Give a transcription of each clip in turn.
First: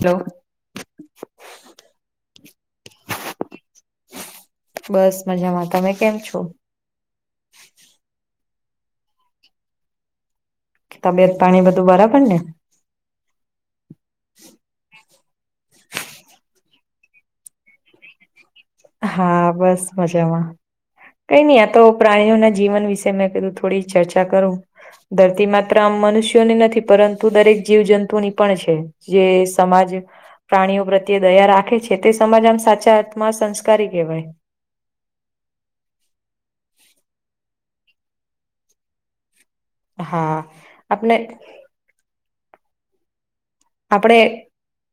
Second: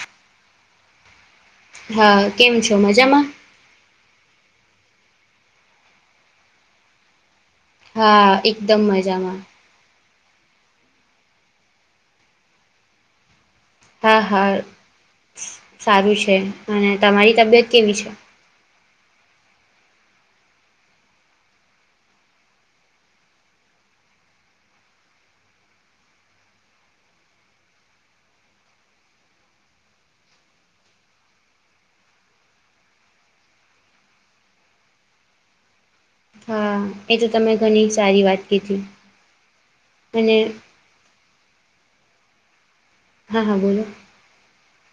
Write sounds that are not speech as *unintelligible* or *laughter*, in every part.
Hello હા, કેમ છો મજામાં? બસ, મજામાં, તમે કેમ છો? હા, એકદમ મજામાં. તબિયત પાણી બધું બરાબર ને. હા હા સારું છે અને તમારી તબિયત કેવી છે. હા બસ મજામાં. કઈ નઈ આ તો પ્રાણીઓના જીવન વિશે મેં કીધું થોડી ચર્ચા કરું. ધરતી માત્ર આમ મનુષ્યોની નથી પરંતુ દરેક જીવજંતુની પણ છે. જે સમાજ પ્રાણીઓ પ્રત્યે દયા રાખે છે તે સમાજ આમ સાચા અર્થમાં સંસ કારી કેહવાય. હા એ તો તમે ઘની સારી વાત કીધી. હા અને આપણે હા હા બોલો. આપણે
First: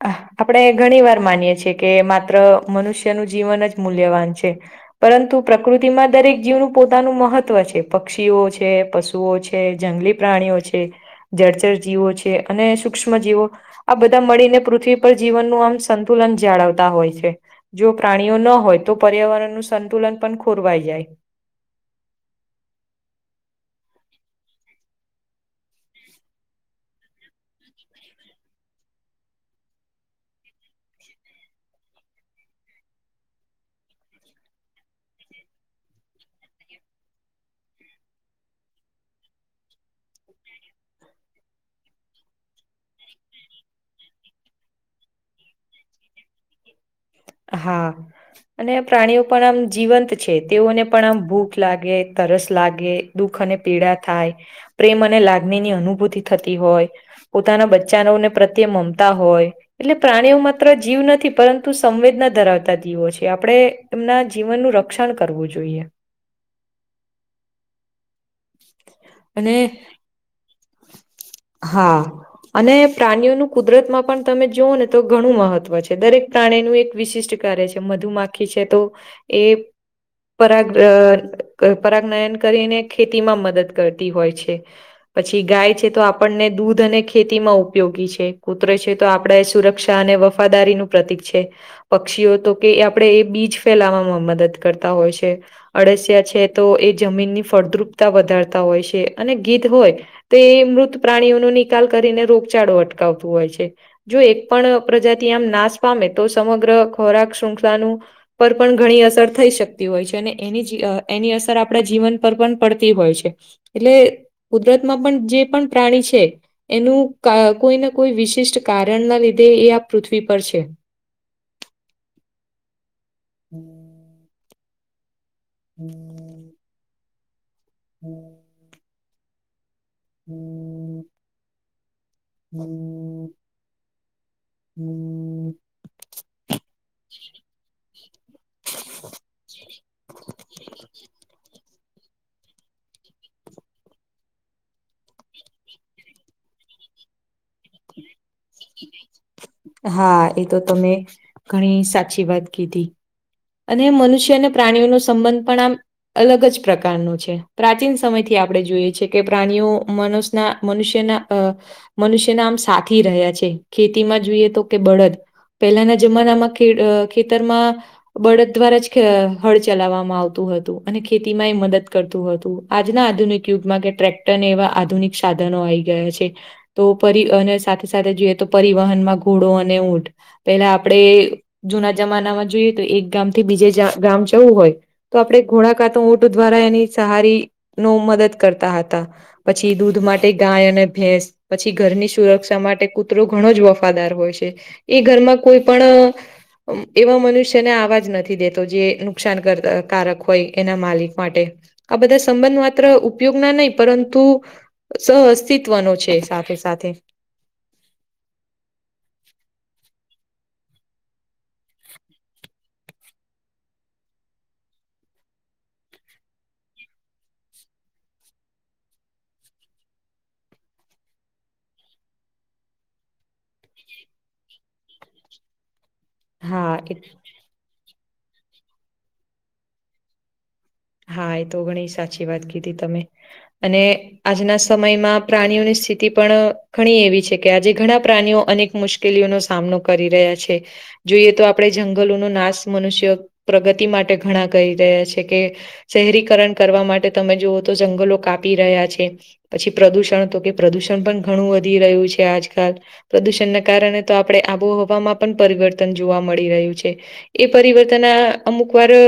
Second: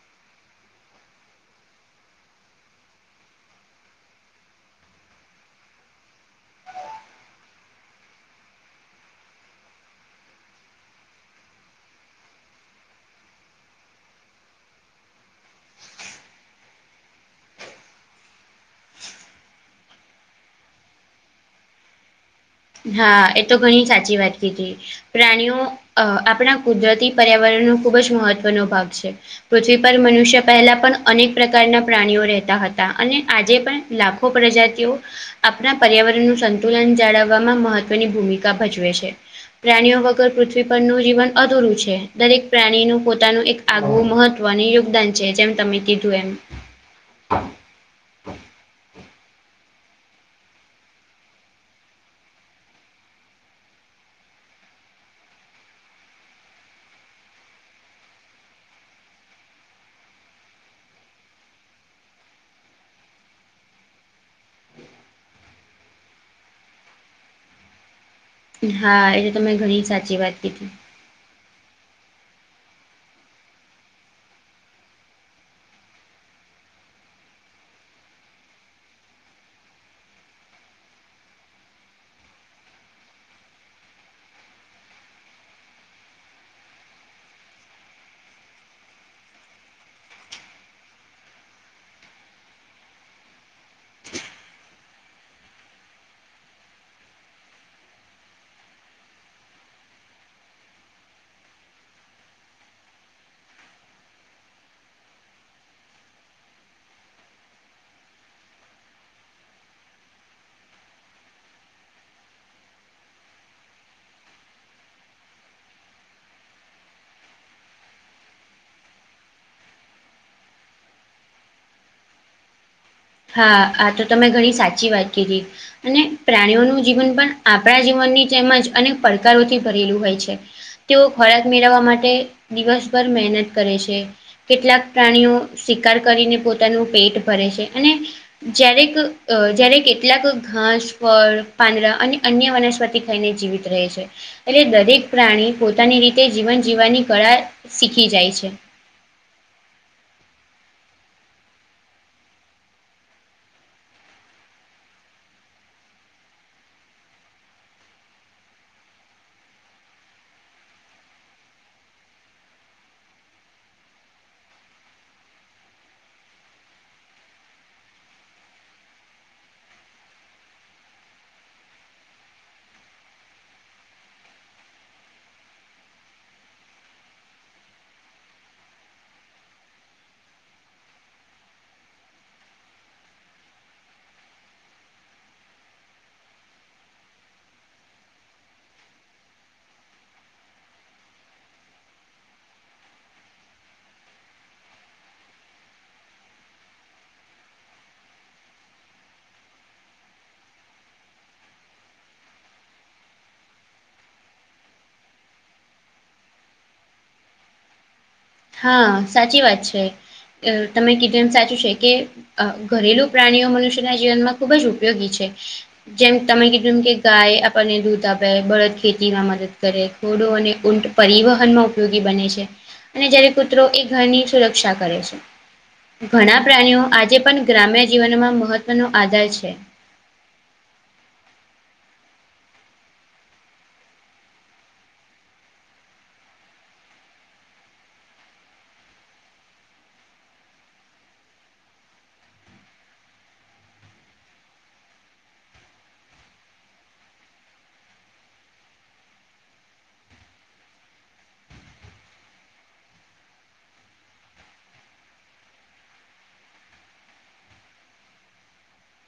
આપણે ઘણી વાર માનીએ છીએ કે માત્ર મનુષ્યનું જીવન જ મૂલ્યવાન છે. પરંતુ પ્રકૃતિમાં દરેક જીવનું પોતાનું મહત્વ છે પક્ષીઓ છે પશુ વતુઓ છે જંગલી પ્રાણીઓ છે જર્જર જીવો છે અને સૂક્ષ્મ જીવો આ બધા મળીને પૃથ્વી પર જીવનનું આમ સંતુલન જાળવતા હોય છે. જો પ્રાણીઓ ન હોય તો પર્યાવરણનું સંતુલન પણ ખોરવાઈ જાય. હા એ તો ઘણી સાચી વાત કીધી. પ્રાણીઓ અ આપણા કુદરતી પર્યાવરણનો ખુબ જ મહત્વનો ભાગ છે. પૃથ્વી પર મનુષ્ય પહેલા પણ અનેક પ્રકારના પ્રાણીઓ રહેતા હતા અને આજે પણ લાખો પ્રજાતિઓ આપણા પર્યાવરણ નું સંતુલન જાળવ વા મહત્વની ભૂમિકા ભજવે છે. પ્રાણીઓ વગર પૃથ્વી પરનું જીવન અધૂરું છે દરેક પ્રાણીનું પોતાનું એક આગવું મહત્વનું યોગદાન છે જેમ તમે કીધું એમ. હા. અને પ્રાણીઓ પણ આમ જીવંત છે તેઓને પણ આમ ભૂખ લાગે તરસ લાગે. દુઃખ અને પીડા થાય પ્રેમ અને લાગણી ની અનુભૂતિ થતી હોય. પોતાના બચ્ચાનોને પ્રત્યે મમતા હોય એટલે પ્રાણીઓ માત્ર જીવ નથી પરંતુ સંવેદના ધરાવતા જીવો છે આપણે એમના જીવનનું રક્ષણ કરવું જોઈએ. *unintelligible* હા એ તો અને તમે ઘણી સાચી વાત કીધી હા. અને પ્રાણીઓનું કુદરત માં પણ તમે જોઓ ને તો ઘણું મહત્વ છે દરેક પ્રાણી એક વિશિષ્ટ કાર્ય છે મધુમાખી છે તો એ પરાગ અ પરાગયન કરીને ખેતી માં મદદ કરતી હોય છે. પછી ગાય છે તો આપણને દૂધ અને ખેતીમાં ઉપયોગી છે કૂતરે છે તો આપણે સુરક્ષા અને વફાદારીનું પ્રતિક છે. પક્ષીઓ તો કે આપણેે એ બીજ ફેલાવામાં મદદ કરતા હોય છે. અળસિયા છે તો એ જમીનની ફળદ્રુપતા વધારતા હોય છે અને ગીધ હોય. તે એ મૃત પ્રાણીઓનો નિકાલ કરીને રોગચાળો અટકાવતું હોય છે. જો એક પણ પ્રજાતિ આમ નાશ પામે તો સમગ્ર ખોરાક શૃખલાનું પર પણ ઘણી અસર થઈ શકતી હોય છે અને એની અ એની અસર આપણા જીવન પર પણ પડતી હોય છે. એટલે કુદરત માં પણ જે પણ પ્રાણી છે. એનું ક કોઈને કોઈ વિશિષ્ટ કારણ ના લીધે એ આ પૃથ્વી પર છે. હા આ તો તમે ઘણી સાચી વાત કધી અને પ્રાણીઓનું જીવન પણ આપણા જીવનની જેમજ અનેક પડકારોથી ભરેલું હોય. છે તેઓ ખોરાક મેળવવા માટે દિવસભર મહેનત કરે છે. કેટલાક પ્રાણીઓ શિકાર કરીને પોતાનું પેટ ભરે છે અને જય્યારેક અ જ્યારે કેટલાક ઘાસ ફળ પાંદડા અને અન્ય વનસ્પતિ ખાઈને જીવિત રહે છે. એટલે દરેક પ્રાણી પોતાની રીતે જીવન જીવવાની કળા શીખી જાય છે. હા એ તો તમે ઘણી સાચી વાત કીધી. અને મનુષ્ય અને પ્રાણીઓનો સંબંધ પણ આમ અલગ જ પ્રકારનો છે પ્રાચીન સમયથી આપણે જોઈએ છીએ કે પ્રાણીઓ મનુશ ના મનુષ્યના અ મનુષ્યના આમ સાથી રહ્યા છે. ખેતીમાં જોઈએ તો કે બળદ પહેલાના જમાનામાં ખેડ ખેતરમાં બળદ દ્વારા જ હ હળ ચલાવવામાં આવતું હતું અને ખેતી માં એ મદદ કરતું હતું. આજના આધુનિક યુગમાં કે ટ્રેક્ટર ને એવા આધુનિક સાધનો આઇ ગયા છે. તો પરી અને સાથે સાથે જોઈએ તો પરિવહનમાં ઘોડો અને ઊંટ પેલા આપણેે જુના જમાનામાં જોઈએ તો એક ગામ થી બીજે જા ગામ જવું હોય. તો આપણેે ઘોડાકા તો ઉટું દ્વારા એની સહારી નો મદદ કરતા હતા પછી દૂધ માટે ગાય અને ભેંસ પછી ઘરની સુરક્ષા માટે કૂતરો ઘણો જ વફાદાર હોય છે એ ઘરમાં કોઈ પણ એવા મનુષ્યને આવાજ નથી દેતો જે નુકસાન કર કારક હોય એના માલિક માટે આ બધા સંબંધ માત્ર ઉપયોગ ના નહી પરંતુ સહ અસ્તિત્વનો છે સાથે સાથે હા સાચી વાત છે અ તમે કીધું એમ સાચું છે કે અ ઘરેલુ પ્રાણીઓ મનુષ્યના જીવનમાં ખુબ જ ઉપયોગી છે. જેમ તમે કીધું એમ કે ગાય આપણને દૂધ આપે બળદ ખેતીમાં મદદ કરે. ધોડો અને ઊંટ પરિવહનમાં ઉપયોગી બને છે. અને જયારે કૂતરો એ ઘરની સુરક્ષા કરે છે ઘણા હા પ્રાણીઓ એ- આજે પણ ગ્રામ્ય જીવનમાં મહત્વનો આધાર છે. હા એ તો ઘણી સાચી વાત કીધી તમે અને આજના સમયમાં પ્રાણીઓની સ્થિતિ પણ ઘણી એવી છે કે આજે ઘણા પ્રાણીઓ અનેક મુશ્ મુશ્કેલીઓનો સામનો કરી રહ્યા છે. જોઈએ તો આપણે જંગલોનો નાશ મનુષ્ય પ્રગતિ માટે ઘણા કરી રહ્યા છે કે શહેરીકરણ કરવા માટે તમે જોઓ તો જંગલો કાપી રહ્યા છે. પછી પ્રદુષણ તો કે પ્રદુષણ પણ ઘણું વધી રહ્યું છે આજકાલ પ્રદુષણના કારણે તો આપણેે આબોહવામાં પણ પરિવર્તન જોવા મળી રહ્યું છે. એ પરિવર્તનના અમુક વાર અ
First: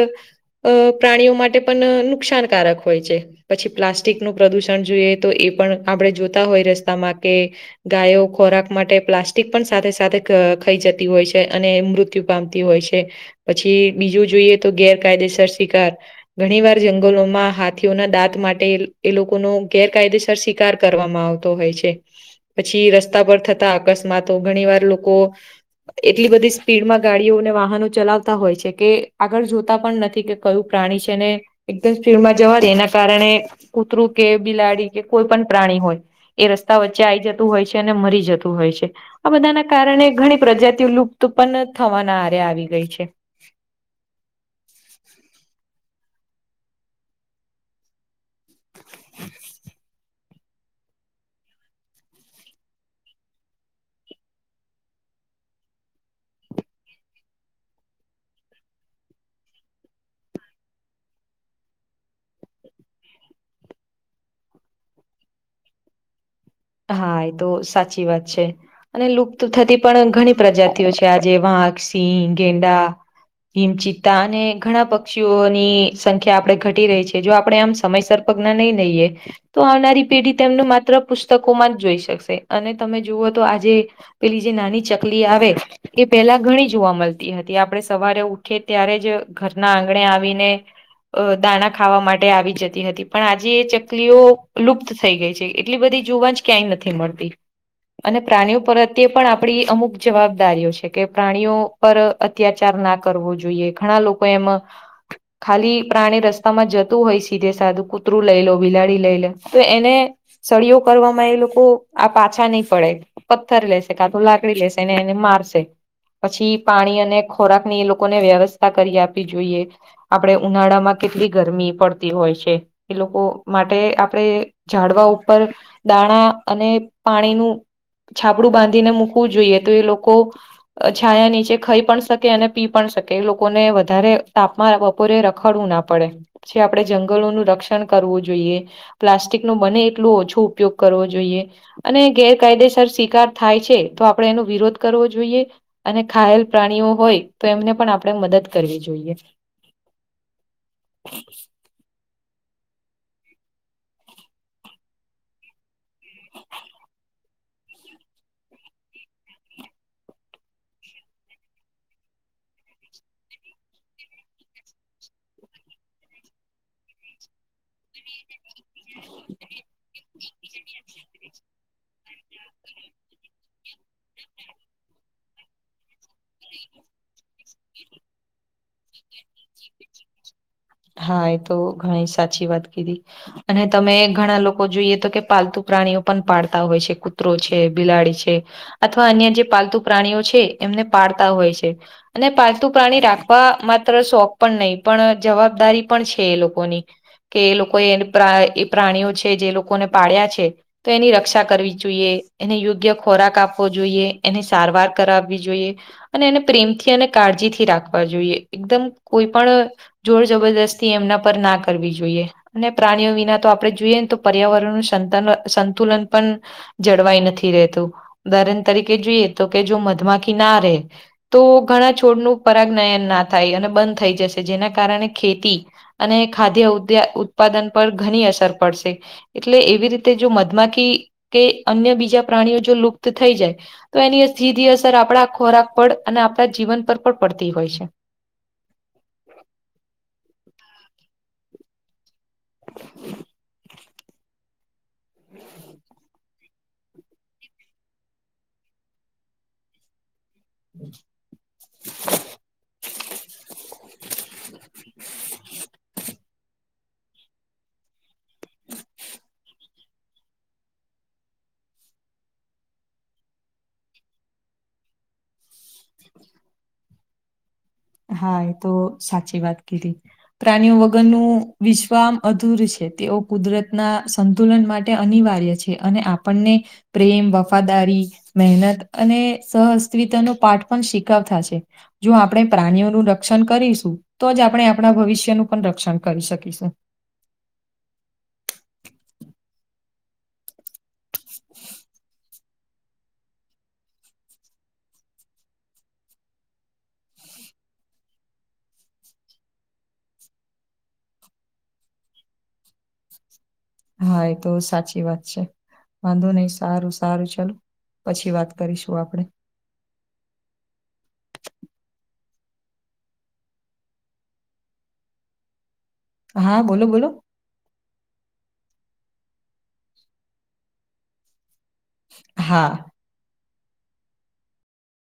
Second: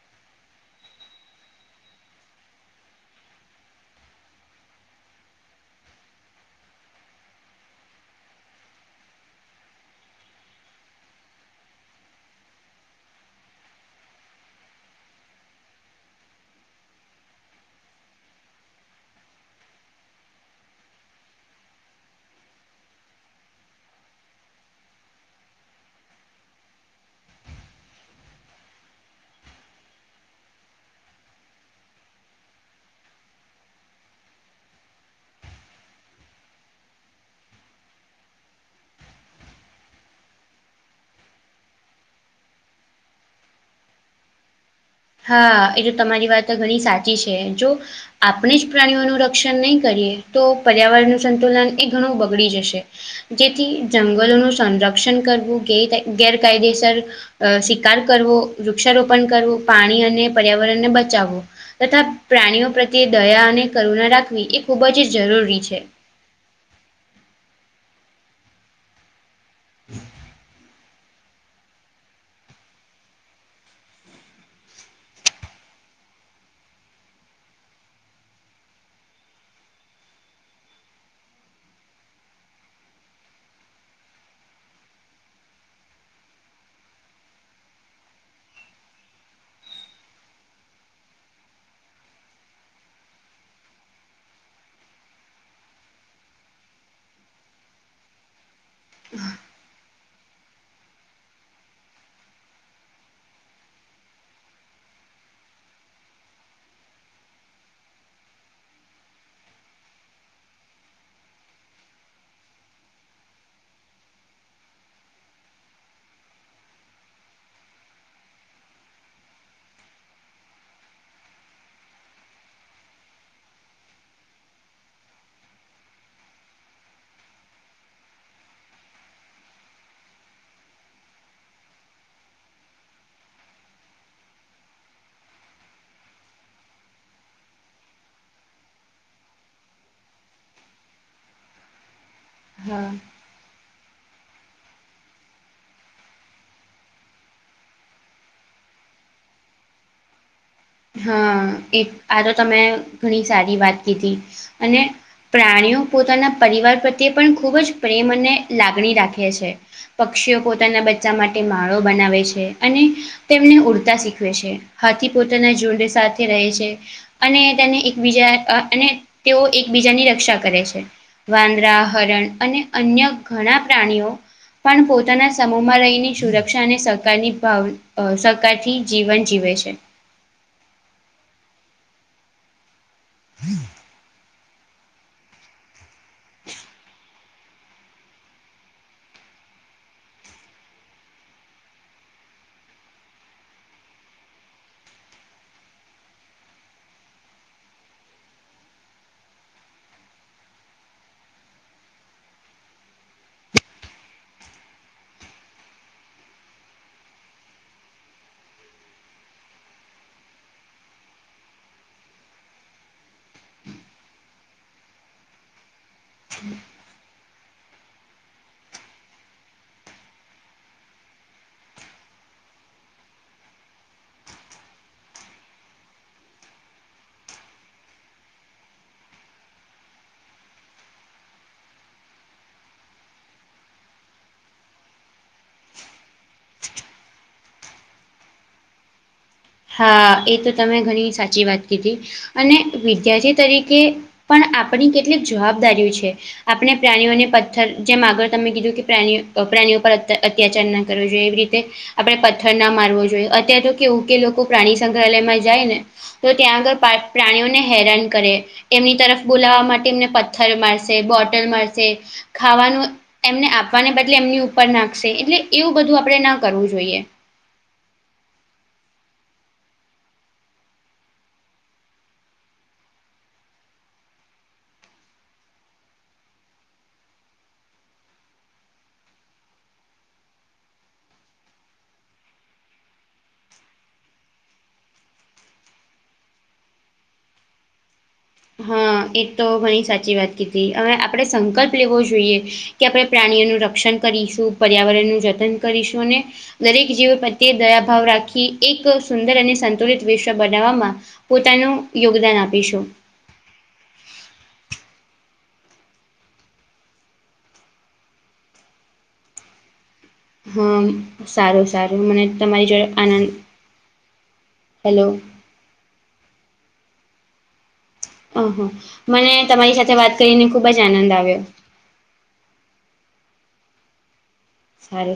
પ્રાણીઓ માટે પણ નુકસાનકારક હોય છે. પછી પ્લાસ્ટિક નું પ્રદુષણ જોઈએ તો એ પણ આપણે જોતા હોય રસ્તામાં કે ગાયો ખોરાક માટે પ્લાસ્ટિક પણ સાથે સાથે અ ખાઈ જતી હોય છે અને મૃતુ મૃત્યુ પામતી હોય છે પછી બીજું જોઈએ તો ગેરકાયદેસર શિકાર ઘણી વાર જંગલોમાં હાથીઓના દાંત માટે એ લોકોનો ગેરકાયદેસર શિક શિકાર કરવામાં આવતો હોય છે. પછી રસ્તા પર થતા અકસ્માતો ઘણી વાર લોકો એટલી બધી સ્પીડમાં ગાડીઓને વાહનો ચલાવતા હોય છે કે આગળ જોતા પણ નથી કે કયું પ્રાણી છે. તેને એકદમ સ્પીડમાં જવા દે જેના કારણે કૂતરું કે બિલાડી કે કોઈ પણ પ્રાણી હોય એ રસ્તા વચ્ચે આઈ જતું હોય છે અને મરી જતું હોય છે. આ બધા ના કારણે ઘણી પ્રજાતિઓ લુપ્ત પણ થવાના આરે આવી ગઈ છે. હા એ તો તમારી વાતો ઘણી સાચી છે જો આપણે જ પ્રાણીઓનું રક્ષણ નહીં કરીએ તો પર્યાવરણનું સંતુલન એ ઘણું બગડી જશે. જેથી જંગલોનું સંરક્ષણ કરવું ગેર ગેરકાયદેસર અ શિકાર કરવો વૃક્ષારોપણ કરવું પાણી અને પર્યાવરણને બચાવવું તથા પ્રાણીઓ પ્રત્યે દયા અને કરુણા રાખવી એ ખૂબ જ જરૂરી છે. હા એ તો સાચી વાત છે અને લુપ્ત થતી પણ ઘણી પ્રજા તીયો છે આજે વાંક સિંહ ગેંડા હિમચિત્તા અને ઘણા પક્ષીઓની સંખ્યા આપણેે ઘટી રહી છે જો આપડણે આમ સમયસર પગલા નહી દઈએ તો આવનારી પેઢી તેમનું માત્ર પુ પુસ્તકો માં જ જોઈ શકશે અને તમે જુવઓ તો આજે પેલી જે નાની ચકલી આવે એ પેલા ઘણી જોવા મળતી હતી આપણે સવારે ઉઠી ત્યારે જ ઘરના આંગણે આવીને અ દાના ખાવા માટે આવી જતી હતી પણ આજે એ ચકલીઓ લુપ્ત થઈ ગઈ છે એટલી બધી જોવા જ ક્યાંય નથી મળતી અને પ્રાણીઓ પ્રત્યે પણ આપણી અમુક જવાબદારીઓ છે કે પ્રાણીઓ પર અત્યાચાર ના કરવો જોઈએ ઘણા લોકો એમ ખાલી પ્રાણી રસ્તામાં જતું હોય સીધે સાધું કૂતરું લઈ લો બિલાડી લઈ લે તો એને સળયો કરવામાં એ લોકો આ પાછા નહી પડે. પથ્થર લેશે કાતો લાકડી લેશે એને મારશે. પછી પાણી અને ખોરાક ની એ લોકોને વ્યવસ્થા કરી આપવી જોઈએ. આપડે ઉનાળામાં કેટલી ગરમી પડતી હોય છે. એ લોકો માટે આપડે ઝાડવા ઉપર દાણા અને પાણીનું છાપડું બાંધીને મૂકવું જોઈએ તો એ લોકો અ છાયા નીચે ખાઈ પણ શકે અને પી પણ શકે એ લોકોને વધારે તાપ મારે બપોરે રખડવું ના પડે. જે આપડણે જંગલોનું રક્ષણ કરવું જોઈએ પ્લાસ્ટિક નું બને એટલું ઓછો ઉપયોગ કરવો જોઈએ અને ગેરકાયદેસર હા શિકાર થાય છે તો આપડે એનો વિરોધ કરવો જોઈએ. અને ધાયેલ પ્રાણીઓ હોય તો એમને પણ આપણે મદદ કરવી જોઈએ. *inaudible* હા એ આ તો તમે ઘણી સારી વાત કીધી અને પ્રાણીઓ પોતાના પરિવાર પ્રત્યે પણ ખૂબ જ પ્રેમ અને લાગણી રાખે છે. પક્ષીઓ પોતાના બચ્ચા માટે માળો બનાવે છે અને તેમને ઉડતા શીખવે છે હાથી પોતે ના જોડે સાથે રહે છે અને તેને એકબીજા અને તેઓ એકબીજાની રક્ષા કરે છે. વાંદરા હરણ અને અન્ય ઘણા પ્રાણીઓ પણ પોતાના સમૂહમાં રહીને સુરક્ષા અને સહકારની ભાવ અ સહકારથી જીવન જીવે છે. હા એ તો ઘણી સાચી વાત કીધી અને તમે ઘણા લોકો જોઈએ તો કે પાલતુ પ્રાણીઓ પણ પાડતા હોય છે. કૂતરો છે. બિલાડી છે. અથવા અન્ય જે પાલતુ પ્રાણીઓ છે એમને પાળતા હોય છે. અને પાલતુ પ્રાણી રાખવા માત્ર શોખ પણ નહીં પણ જવાબ જવાબદારી પણ છે એ લોકોની. કે એ લોકો એને પ્રા એ પ્રાણીઓ છે. જે લોકોને પાડ્યા છે. તો એની રક્ષા કરવી જોઈએ. એને યોગ્ય ખોરાક આપવો જોઈએ. એની સારવાર કરાવવી જોઈએ. અને એને પ્રેમથી અને કાળજીથી રાખવા જોઈએ. એકદમ કોઈ પણ જોર જબરદસ્તી એમના પર ના કરવી જોઈએ. અને પ્રાણીઓ વિના તો આપણે જોઈએ ને તો પર્યાવરણ નુ સંત સંતુલન પણ જળવાઈ નથી રહેતું ઉદાહરણ તરીકે જોઈએ તો કે જો મધમાખી ના રહે તો ઘણા છોડનું પરાગ નયન ના થાય અને બંધ થઈ જશે જેના કારણે ખેતી અને ખાદ્ય ઉ ઉત્પાદન પર ઘણી અસર પડશે. એટલે એવી રીતે જો મધમાખી કે અન્ય બીજા પ્રાણીઓ જો લુપ્ત થઈ જાય તો એની સીધી અસર આપણા ખોરાક પર અને આપણા જીવન પર પણ પડતી હોય છે. હા એ તો તમે ઘણી સાચી વાત કીધી અને વિદ્યાર્થી તરીકે પણ આપણી કેટલીક જવાબદારીઓ છે. આપણે પ્રાણીઓને પથ્થર જેમ આગળ તમે કીધું કે પ્રાણીઓ પ્રાણીઓ પર અત્યાચાર ના કરવો જોઈએ. એવી રીતે આપણેે પથ્થર ના મારવો જોઈએ. અત્યારે તો કેવું કે લોકો પ્રાણી સંગ્રહાલયમાં જાય ને તો ત્યાં આગળ પ્રા પ્રાણીઓને હેરાન કરે એમની તરફ બોલાવવા માટે એમને પથ્થર મારશે બોટલ મારશે. ખાવાનું એમને આપવાને બદલે એમની ઉપર નાખશે એટલે એવું બધું આપણે ના કરવું જોઈએ. હા એ તો સાચી વાત કીધ હતી. પ્રાણીઓ વગરનું વિશ્વામ અધૂર છે. તેઓ કુદરતના સંતુલન માટે અનિવાર્ય છે. અને આપણને પ્રેમ વફાદારી મહેનત અને સહઅસ્વતા નો પાઠ પણ શીખાવતા છે. જો આપણેે પ્રાણીઓ નું રક્ષણ કરીશ તો જ આપણે આપણા ભવિષ્યનું પણ રક્ષણ કરી શકીશું. હા એ તો મને સાચી વાત કીધી હવે આપણે સંકલ્પ લેવો જોઈએ. કે આપણે પ્રાણીઓનું રક્ષણ કરીશું પર્યાવરણનું જતન કરીશું અને દરેક જીવ પ્રત્યે દયાભાવ રાખી એક સુંદર અને સંતુલિત વિશ્વ બનાવવામાં પોતાનું યોગદાન આપીશું. હા એ તો સાચી વાત છે. વાંધો નહી સારું સારું ચાલું પછી વાત કરીશું આપડે. હા સારું સારું મને તમારી જોડ આનંદ હેલો- - હા બોલો બોલો- - ઓહ મને તમારી સાથે વાત કરીને ખુબ જ આનંદ આવ્યો. હા. સારુ.